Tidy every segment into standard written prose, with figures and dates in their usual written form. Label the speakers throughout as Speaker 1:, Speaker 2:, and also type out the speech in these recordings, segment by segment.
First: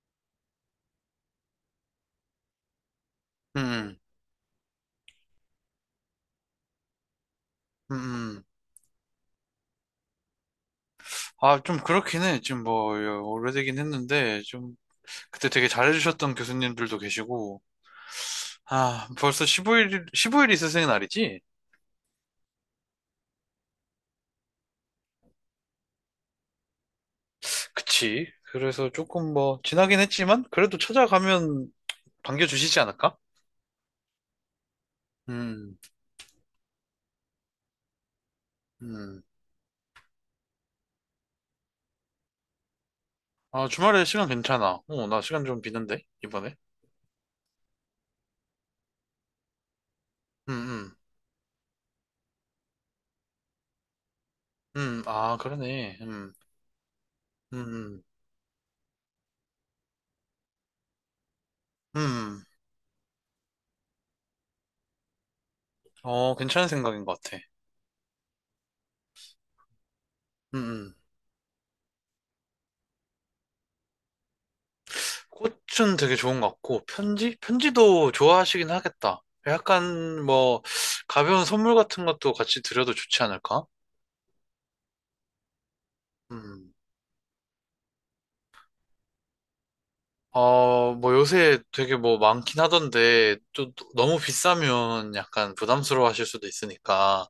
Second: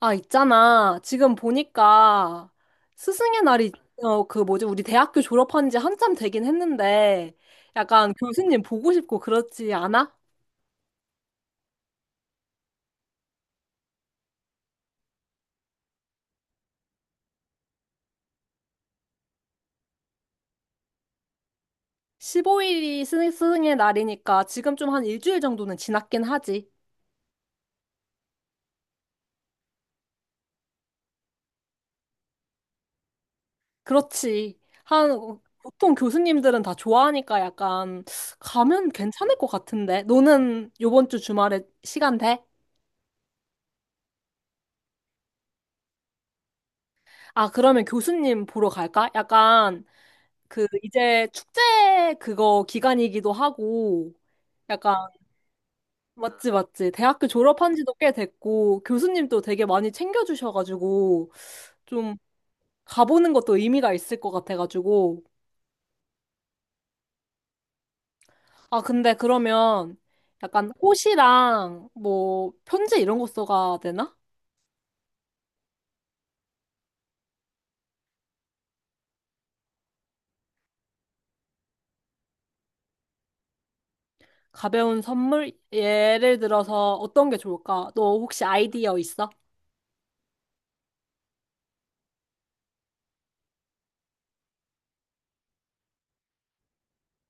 Speaker 1: 아, 있잖아. 지금 보니까 스승의 날이,
Speaker 2: 음,
Speaker 1: 우리 대학교 졸업한 지 한참 되긴 했는데,
Speaker 2: 음,
Speaker 1: 약간
Speaker 2: 음.
Speaker 1: 교수님 보고 싶고 그렇지 않아?
Speaker 2: 아, 좀 그렇긴 해. 지금 뭐, 오래되긴 했는데, 좀, 그때 되게 잘해주셨던 교수님들도 계시고, 아, 벌써 15일, 15일이 스승의 날이지?
Speaker 1: 15일이 스승의 날이니까 지금 좀 한 일주일 정도는 지났긴 하지.
Speaker 2: 그치. 그래서 조금 뭐, 지나긴 했지만, 그래도 찾아가면 반겨주시지 않을까?
Speaker 1: 그렇지.
Speaker 2: 음,
Speaker 1: 보통 교수님들은 다 좋아하니까 약간 가면
Speaker 2: 음.
Speaker 1: 괜찮을 것 같은데. 너는 요번 주 주말에 시간 돼?
Speaker 2: 아, 주말에 시간 괜찮아. 어, 나 시간 좀 비는데, 이번에.
Speaker 1: 아, 그러면 교수님 보러 갈까? 약간 그
Speaker 2: 음,
Speaker 1: 이제 축제 그거 기간이기도 하고 약간
Speaker 2: 아, 그러네.
Speaker 1: 맞지 맞지 대학교
Speaker 2: 음,
Speaker 1: 졸업한 지도
Speaker 2: 음.
Speaker 1: 꽤 됐고 교수님도 되게 많이 챙겨주셔가지고 좀
Speaker 2: 음.
Speaker 1: 가보는 것도 의미가 있을 것 같아가지고
Speaker 2: 어, 괜찮은 생각인 것 같아.
Speaker 1: 아 근데 그러면
Speaker 2: 음,
Speaker 1: 약간
Speaker 2: 음.
Speaker 1: 옷이랑 뭐 편지 이런 거 써가 되나?
Speaker 2: 꽃은 되게 좋은 것 같고, 편지? 편지도 좋아하시긴 하겠다. 약간 뭐, 가벼운 선물 같은 것도 같이 드려도 좋지 않을까?
Speaker 1: 가벼운 선물 예를
Speaker 2: 음.
Speaker 1: 들어서 어떤 게 좋을까? 너 혹시 아이디어 있어?
Speaker 2: 어, 뭐 요새 되게 뭐 많긴 하던데, 또 너무 비싸면 약간 부담스러워 하실 수도 있으니까,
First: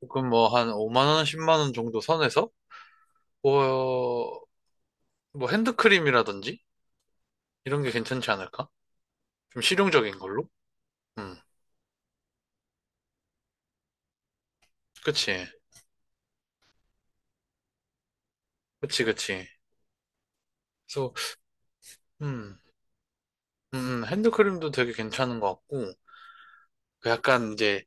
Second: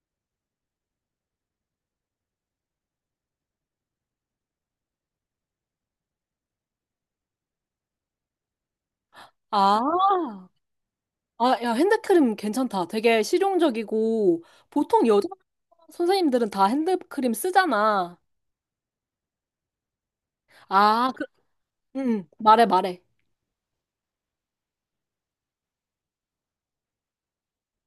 Speaker 2: 조금 뭐 한 5만 원, 10만 원 정도 선에서, 뭐, 뭐 핸드크림이라든지, 이런 게 괜찮지 않을까? 좀 실용적인
Speaker 1: 아
Speaker 2: 걸로? 음.
Speaker 1: 아, 야, 핸드크림 괜찮다. 되게 실용적이고, 보통 여자
Speaker 2: 그치.
Speaker 1: 선생님들은 다 핸드크림 쓰잖아.
Speaker 2: 그치, 그치.
Speaker 1: 아,
Speaker 2: 그래서,
Speaker 1: 그, 응,
Speaker 2: 음.
Speaker 1: 말해.
Speaker 2: 핸드크림도 되게 괜찮은 것 같고, 그 약간 이제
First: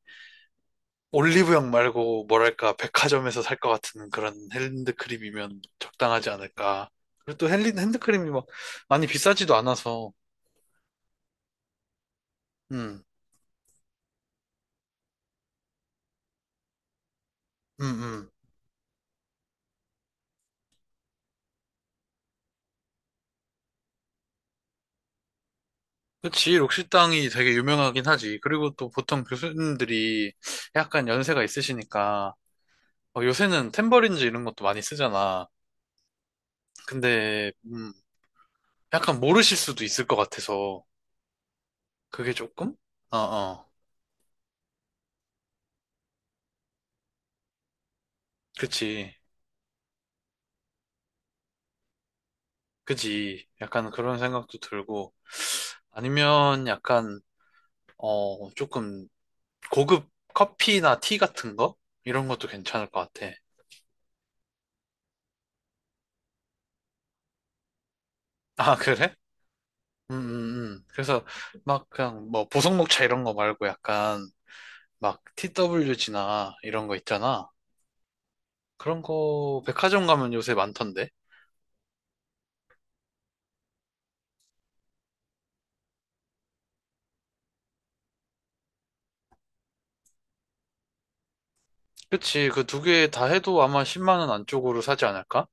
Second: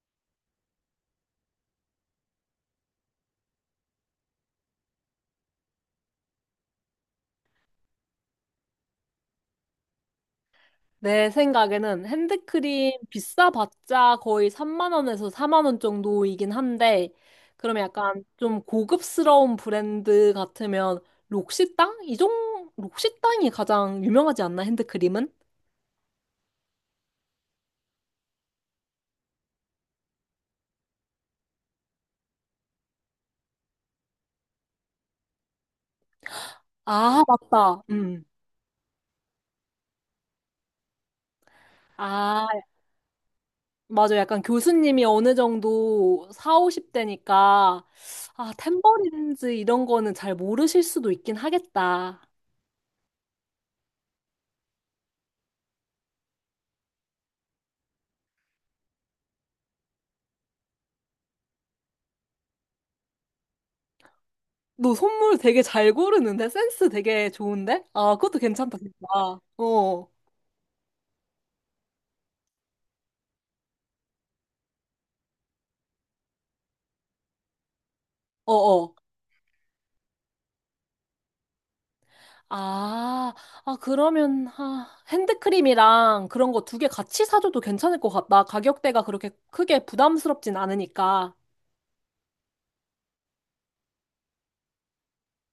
Speaker 2: 올리브영 말고 뭐랄까 백화점에서 살 것 같은 그런 핸드크림이면 적당하지 않을까. 그리고 또 핸드크림이 막 많이 비싸지도 않아서,
Speaker 1: 내 생각에는 핸드크림
Speaker 2: 음,
Speaker 1: 비싸봤자 거의 3만 원에서 4만 원 정도이긴 한데, 그러면
Speaker 2: 음,
Speaker 1: 약간
Speaker 2: 음.
Speaker 1: 좀 고급스러운 브랜드 같으면 록시땅? 록시땅이 가장 유명하지 않나, 핸드크림은?
Speaker 2: 그치, 록시땅이 되게 유명하긴 하지. 그리고 또 보통 교수님들이 약간 연세가 있으시니까, 어, 요새는 탬버린즈 이런 것도 많이 쓰잖아.
Speaker 1: 아,
Speaker 2: 근데,
Speaker 1: 맞다. 음.
Speaker 2: 약간 모르실 수도 있을 것 같아서, 그게
Speaker 1: 아.
Speaker 2: 조금? 어, 어,
Speaker 1: 맞아. 약간 교수님이 어느 정도 4, 50대니까, 아,
Speaker 2: 그치.
Speaker 1: 탬버린즈 이런 거는 잘 모르실 수도 있긴 하겠다.
Speaker 2: 그지. 약간 그런 생각도 들고, 아니면 약간, 조금 고급 커피나 티 같은 거? 이런 것도 괜찮을 것 같아.
Speaker 1: 너 선물 되게 잘 고르는데? 센스 되게 좋은데? 아, 그것도
Speaker 2: 아,
Speaker 1: 괜찮다, 진짜.
Speaker 2: 그래?
Speaker 1: 어,
Speaker 2: 그래서 막 그냥 뭐 보성녹차 이런 거 말고 약간 막 TWG나 이런 거 있잖아.
Speaker 1: 어.
Speaker 2: 그런 거 백화점 가면 요새 많던데.
Speaker 1: 아, 아, 그러면, 아, 핸드크림이랑 그런 거 두 개 같이 사줘도 괜찮을 것 같다. 가격대가 그렇게 크게 부담스럽진 않으니까.
Speaker 2: 그치. 그 두 개 다 해도 아마 10만 원 안쪽으로 사지 않을까?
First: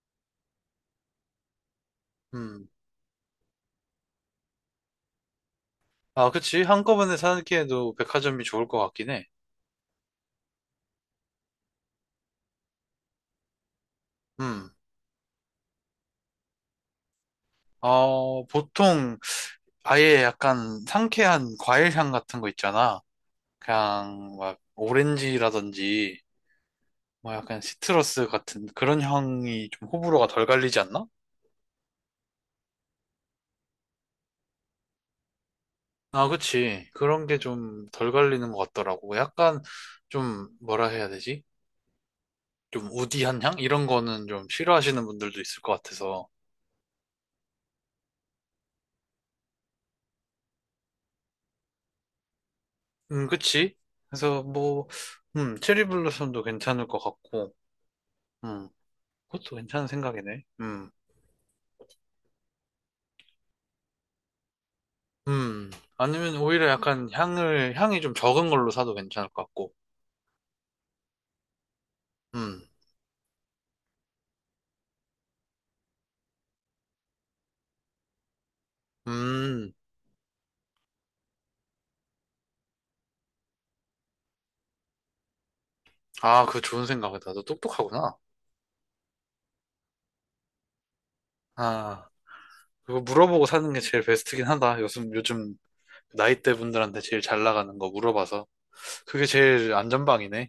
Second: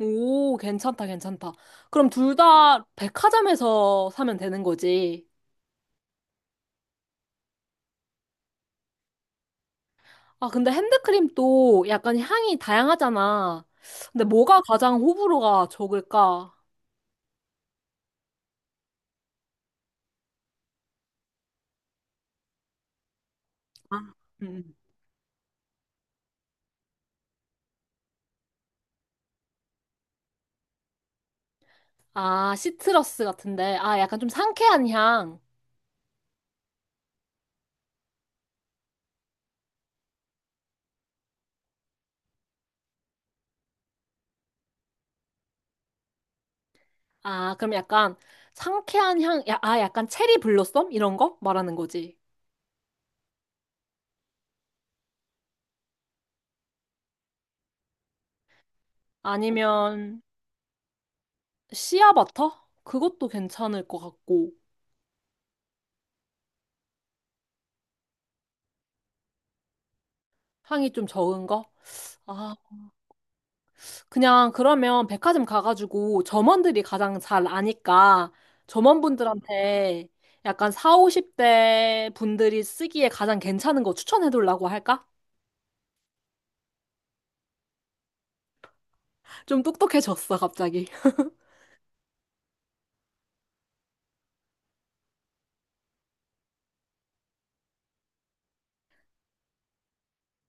Speaker 1: 오, 괜찮다. 그럼 둘
Speaker 2: 음.
Speaker 1: 다 백화점에서 사면 되는 거지.
Speaker 2: 아, 그치. 한꺼번에 사기에도 백화점이 좋을 것 같긴 해.
Speaker 1: 아, 근데 핸드크림도 약간 향이 다양하잖아. 근데 뭐가
Speaker 2: 음.
Speaker 1: 가장 호불호가 적을까?
Speaker 2: 어, 보통 아예 약간 상쾌한 과일 향 같은 거 있잖아.
Speaker 1: 아,
Speaker 2: 그냥 막
Speaker 1: 음.
Speaker 2: 오렌지라든지 뭐 약간 시트러스 같은 그런 향이 좀 호불호가 덜 갈리지 않나?
Speaker 1: 아, 시트러스 같은데. 아, 약간 좀 상쾌한 향.
Speaker 2: 아, 그치. 그런 게 좀 덜 갈리는 것 같더라고. 약간 좀 뭐라 해야 되지? 좀 우디한 향? 이런 거는 좀 싫어하시는 분들도 있을 것 같아서.
Speaker 1: 아, 그럼 약간 상쾌한 향, 야, 아, 약간 체리 블로썸? 이런 거 말하는 거지.
Speaker 2: 그치. 그래서 뭐, 체리 블루썸도 괜찮을 것 같고, 음, 그것도 괜찮은
Speaker 1: 아니면
Speaker 2: 생각이네. 음.
Speaker 1: 씨앗버터? 그것도 괜찮을 것 같고.
Speaker 2: 음, 아니면 오히려 약간 향이 좀 적은 걸로 사도 괜찮을 것 같고.
Speaker 1: 향이 좀 적은 거? 아,
Speaker 2: 음,
Speaker 1: 그냥 그러면 백화점 가가지고 점원들이 가장 잘 아니까
Speaker 2: 음,
Speaker 1: 점원분들한테 약간 4, 50대 분들이 쓰기에 가장 괜찮은 거 추천해달라고 할까?
Speaker 2: 아, 그거 좋은 생각이다. 너 똑똑하구나.
Speaker 1: 좀 똑똑해졌어, 갑자기.
Speaker 2: 아, 그거 물어보고 사는 게 제일 베스트긴 하다. 요즘 나이대 분들한테 제일 잘 나가는 거 물어봐서. 그게 제일 안전방이네.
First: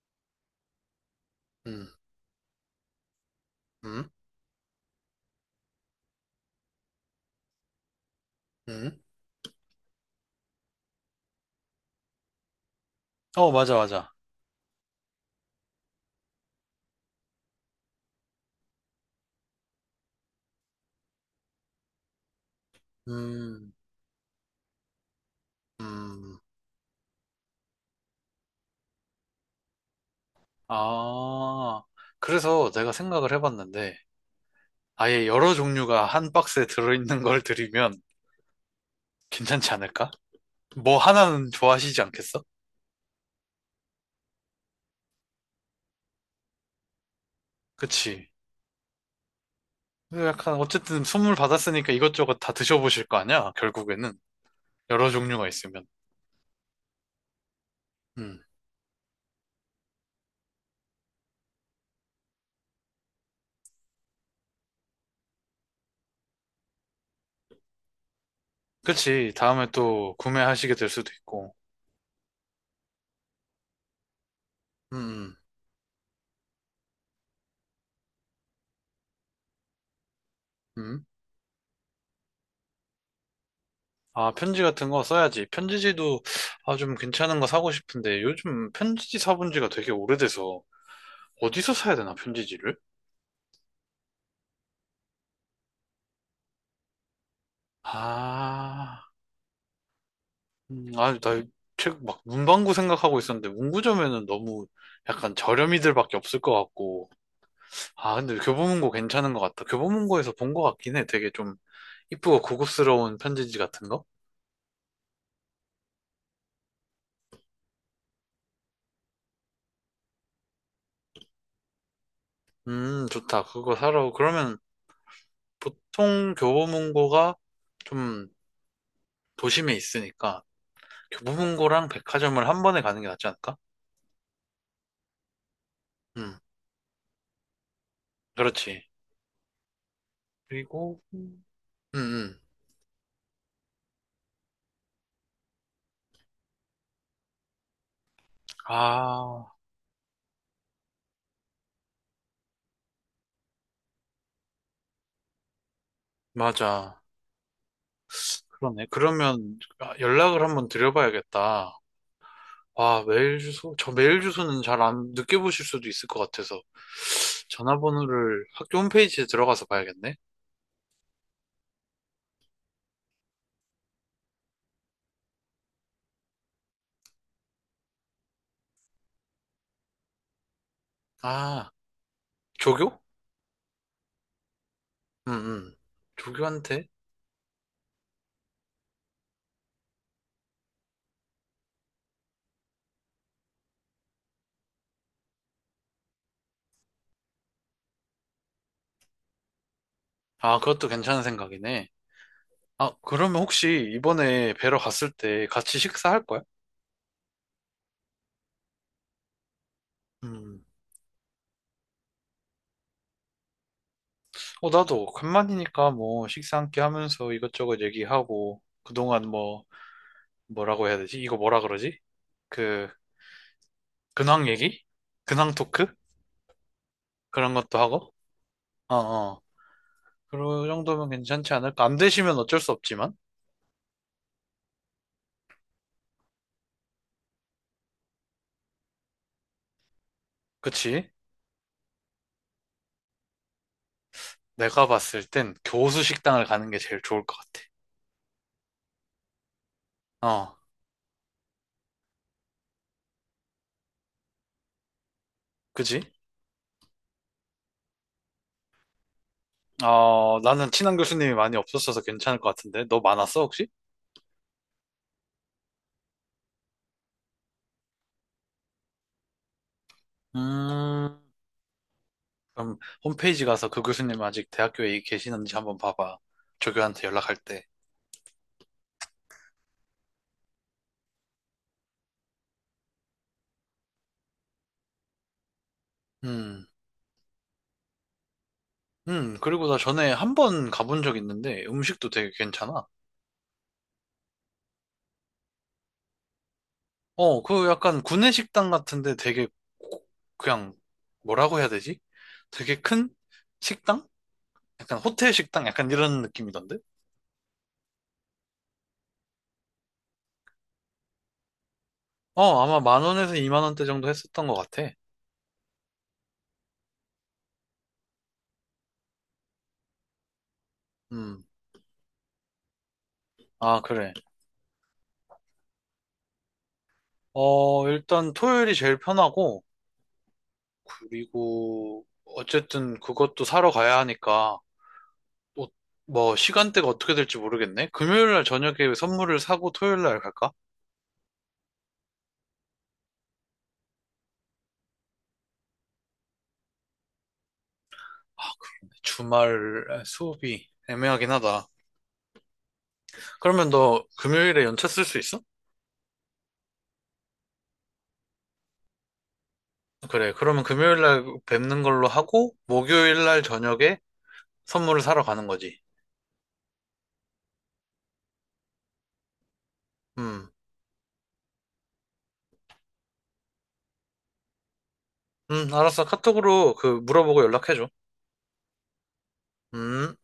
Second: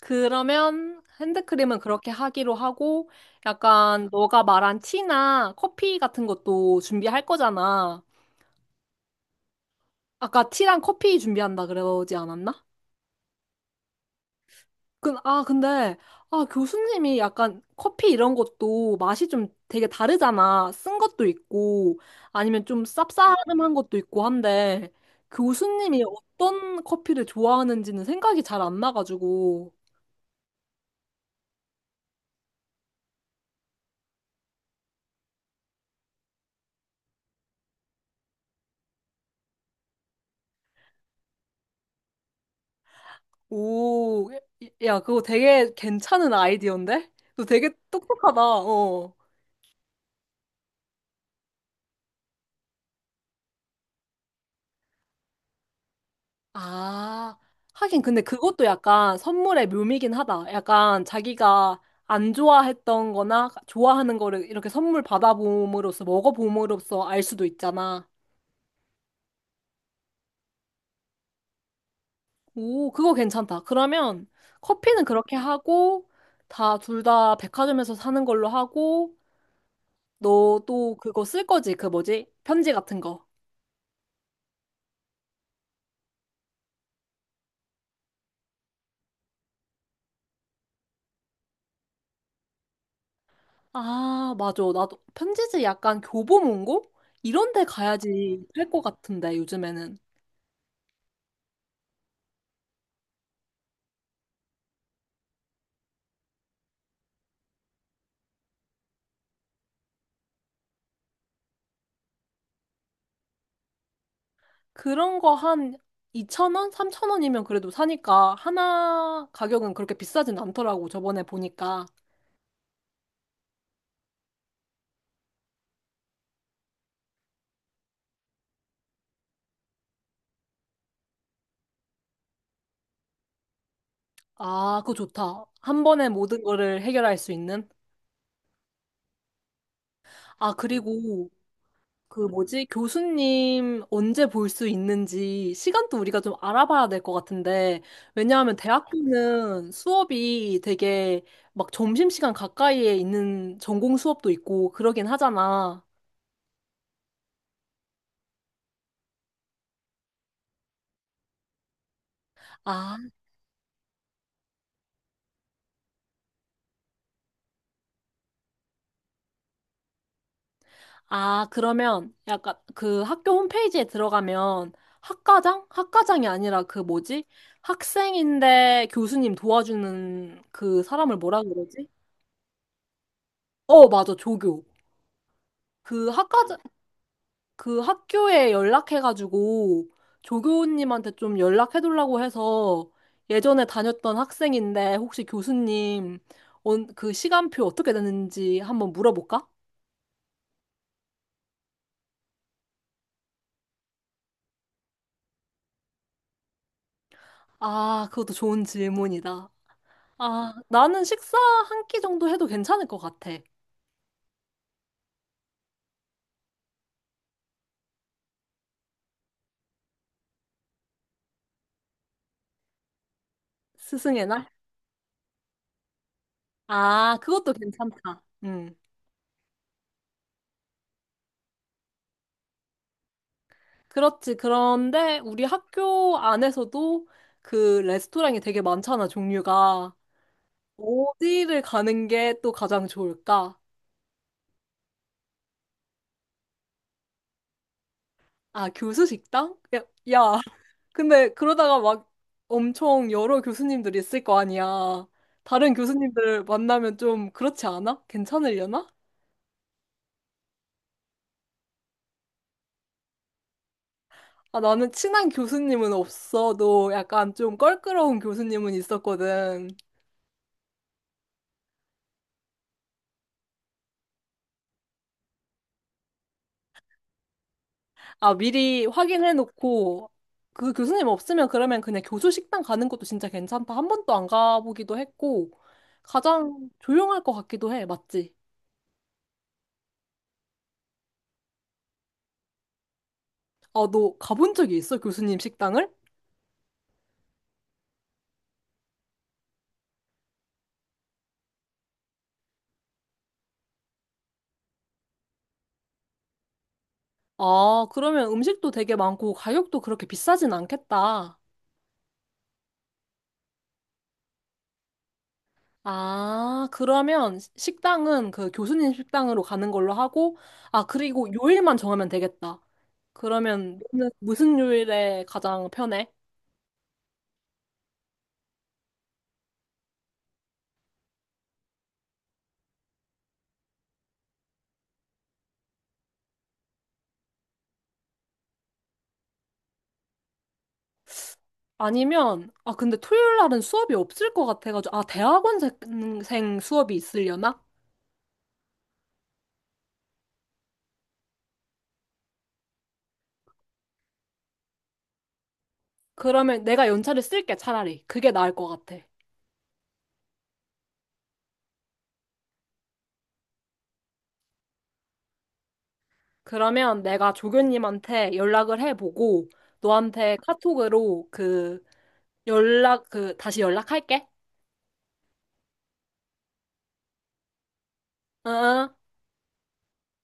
Speaker 1: 그러면 핸드크림은
Speaker 2: 음,
Speaker 1: 그렇게 하기로 하고 약간
Speaker 2: 음,
Speaker 1: 너가 말한 티나 커피 같은 것도 준비할 거잖아.
Speaker 2: 음.
Speaker 1: 아까 티랑 커피 준비한다 그러지 않았나?
Speaker 2: 어, 맞아, 맞아.
Speaker 1: 그 아, 근데, 아, 교수님이 약간 커피 이런 것도 맛이 좀 되게 다르잖아. 쓴 것도 있고, 아니면 좀
Speaker 2: 음,
Speaker 1: 쌉싸름한 것도 있고 한데, 교수님이
Speaker 2: 음.
Speaker 1: 어떤 커피를 좋아하는지는 생각이 잘 안 나가지고,
Speaker 2: 아, 그래서 내가 생각을 해봤는데, 아예 여러 종류가 한 박스에 들어있는 걸 드리면 괜찮지 않을까? 뭐 하나는 좋아하시지 않겠어?
Speaker 1: 오, 야, 그거 되게 괜찮은 아이디어인데? 너 되게
Speaker 2: 그치?
Speaker 1: 똑똑하다, 어.
Speaker 2: 그래서 약간 어쨌든 선물 받았으니까 이것저것 다 드셔보실 거 아니야? 결국에는 여러 종류가 있으면.
Speaker 1: 아, 하긴 근데
Speaker 2: 음.
Speaker 1: 그것도 약간 선물의 묘미긴 하다. 약간 자기가 안 좋아했던 거나 좋아하는 거를 이렇게 선물 받아봄으로써 먹어봄으로써 알 수도 있잖아.
Speaker 2: 그치? 다음에 또 구매하시게 될 수도 있고.
Speaker 1: 오, 그거 괜찮다. 그러면 커피는 그렇게
Speaker 2: 음.
Speaker 1: 하고 다 둘 다 백화점에서 사는 걸로 하고 너
Speaker 2: 음.
Speaker 1: 또
Speaker 2: 음.
Speaker 1: 그거 쓸 거지? 그 뭐지? 편지 같은 거.
Speaker 2: 아, 편지 같은 거 써야지. 편지지도 아, 좀 괜찮은 거 사고 싶은데 요즘 편지지 사본 지가 되게 오래돼서 어디서 사야 되나, 편지지를?
Speaker 1: 아, 맞아. 나도 편지지 약간 교보문고? 이런 데 가야지 할 것
Speaker 2: 아,
Speaker 1: 같은데 요즘에는.
Speaker 2: 아, 나 책 막 문방구 생각하고 있었는데 문구점에는 너무 약간 저렴이들밖에 없을 것 같고 아, 근데 교보문고 괜찮은 것 같다. 교보문고에서 본 것 같긴 해. 되게 좀 이쁘고 고급스러운 편지지 같은 거?
Speaker 1: 그런 거 한 2,000원? 3,000원이면 그래도 사니까 하나 가격은 그렇게 비싸진 않더라고. 저번에 보니까.
Speaker 2: 좋다. 그거 사러. 그러면 보통 교보문고가 좀 도심에 있으니까 교보문고랑 백화점을 한 번에 가는 게 낫지 않을까?
Speaker 1: 아, 그거 좋다. 한 번에
Speaker 2: 음,
Speaker 1: 모든 거를 해결할 수 있는.
Speaker 2: 그렇지.
Speaker 1: 아,
Speaker 2: 그리고,
Speaker 1: 그리고 그
Speaker 2: 음.
Speaker 1: 뭐지? 교수님 언제 볼 수 있는지 시간도 우리가 좀 알아봐야 될 것 같은데. 왜냐하면
Speaker 2: 아,
Speaker 1: 대학교는 수업이 되게 막 점심시간 가까이에 있는 전공 수업도 있고 그러긴 하잖아.
Speaker 2: 맞아. 그러네. 그러면 아, 연락을 한번 드려봐야겠다.
Speaker 1: 아,
Speaker 2: 와, 메일 주소? 저 메일 주소는 잘 안 늦게 보실 수도 있을 것 같아서 전화번호를 학교 홈페이지에 들어가서 봐야겠네.
Speaker 1: 아, 그러면 약간 그 학교 홈페이지에 들어가면 학과장? 학과장이 아니라 그 뭐지? 학생인데 교수님 도와주는 그 사람을 뭐라
Speaker 2: 아,
Speaker 1: 그러지?
Speaker 2: 조교?
Speaker 1: 어, 맞아, 조교.
Speaker 2: 응, 응.
Speaker 1: 그 학과장,
Speaker 2: 조교한테?
Speaker 1: 그 학교에 연락해가지고 조교님한테 좀 연락해달라고 해서 예전에 다녔던 학생인데 혹시 교수님 그 시간표 어떻게 되는지 한번 물어볼까?
Speaker 2: 아, 그것도 괜찮은 생각이네. 아, 그러면 혹시 이번에 뵈러 갔을 때 같이 식사할 거야?
Speaker 1: 아, 그것도 좋은 질문이다. 아,
Speaker 2: 음.
Speaker 1: 나는 식사 한 끼 정도 해도 괜찮을 것 같아.
Speaker 2: 어, 나도 간만이니까 뭐 식사 함께 하면서 이것저것 얘기하고 그동안 뭐 뭐라고 해야 되지? 이거 뭐라 그러지? 그
Speaker 1: 스승의 날?
Speaker 2: 근황 얘기? 근황 토크?
Speaker 1: 아, 그것도
Speaker 2: 그런 것도 하고?
Speaker 1: 괜찮다. 음.
Speaker 2: 어어. 그 정도면 괜찮지 않을까? 안 되시면 어쩔 수 없지만,
Speaker 1: 그렇지. 그런데 우리 학교 안에서도 그 레스토랑이 되게 많잖아, 종류가.
Speaker 2: 그치?
Speaker 1: 어디를 가는 게 또 가장 좋을까?
Speaker 2: 내가 봤을 땐 교수 식당을 가는 게 제일 좋을 것 같아.
Speaker 1: 아, 교수 식당? 야, 야.
Speaker 2: 어,
Speaker 1: 근데 그러다가 막 엄청 여러 교수님들이 있을 거 아니야. 다른
Speaker 2: 그지?
Speaker 1: 교수님들 만나면 좀 그렇지 않아? 괜찮으려나?
Speaker 2: 어, 나는 친한 교수님이 많이 없었어서 괜찮을 것 같은데, 너 많았어, 혹시?
Speaker 1: 아, 나는 친한 교수님은 없어도 약간 좀 껄끄러운 교수님은 있었거든.
Speaker 2: 음, 그럼 홈페이지 가서 그 교수님 아직 대학교에 계시는지 한번 봐봐. 조교한테 연락할 때.
Speaker 1: 아, 미리 확인해놓고 그 교수님 없으면 그러면 그냥 교수 식당 가는 것도 진짜 괜찮다. 한 번도 안 가보기도 했고
Speaker 2: 음,
Speaker 1: 가장 조용할 것 같기도 해. 맞지?
Speaker 2: 그리고 나 전에 한번 가본 적 있는데, 음식도 되게 괜찮아.
Speaker 1: 아, 너 가본 적이 있어? 교수님 식당을?
Speaker 2: 어, 그 약간 구내식당 같은데 되게 고- 그냥 뭐라고 해야 되지? 되게 큰 식당? 약간 호텔 식당? 약간 이런 느낌이던데?
Speaker 1: 아, 그러면 음식도 되게 많고 가격도 그렇게 비싸진 않겠다.
Speaker 2: 어, 아마 만 원에서 이만 원대 정도 했었던 것 같아.
Speaker 1: 아, 그러면 식당은 그 교수님 식당으로 가는 걸로 하고, 아, 그리고
Speaker 2: 음,
Speaker 1: 요일만 정하면 되겠다. 그러면
Speaker 2: 아,
Speaker 1: 너는
Speaker 2: 그래.
Speaker 1: 무슨 요일에 가장 편해?
Speaker 2: 어, 일단 토요일이 제일 편하고, 그리고 어쨌든 그것도 사러 가야 하니까, 또 뭐 시간대가 어떻게 될지 모르겠네. 금요일 날 저녁에 선물을 사고 토요일 날 갈까?
Speaker 1: 아니면, 아, 근데 토요일 날은 수업이 없을 것 같아가지고, 아, 대학원생 수업이 있으려나?
Speaker 2: 주말 수업이 애매하긴 하다. 그러면 너 금요일에 연차 쓸 수 있어?
Speaker 1: 그러면 내가 연차를 쓸게, 차라리. 그게 나을 것 같아.
Speaker 2: 그래, 그러면 금요일 날 뵙는 걸로 하고, 목요일 날 저녁에 선물을 사러 가는 거지.
Speaker 1: 그러면 내가 조교님한테 연락을 해보고, 너한테
Speaker 2: 음,
Speaker 1: 카톡으로 그 다시 연락할게.
Speaker 2: 알았어. 카톡으로 그 물어보고 연락해줘.
Speaker 1: 응? 응.
Speaker 2: 음.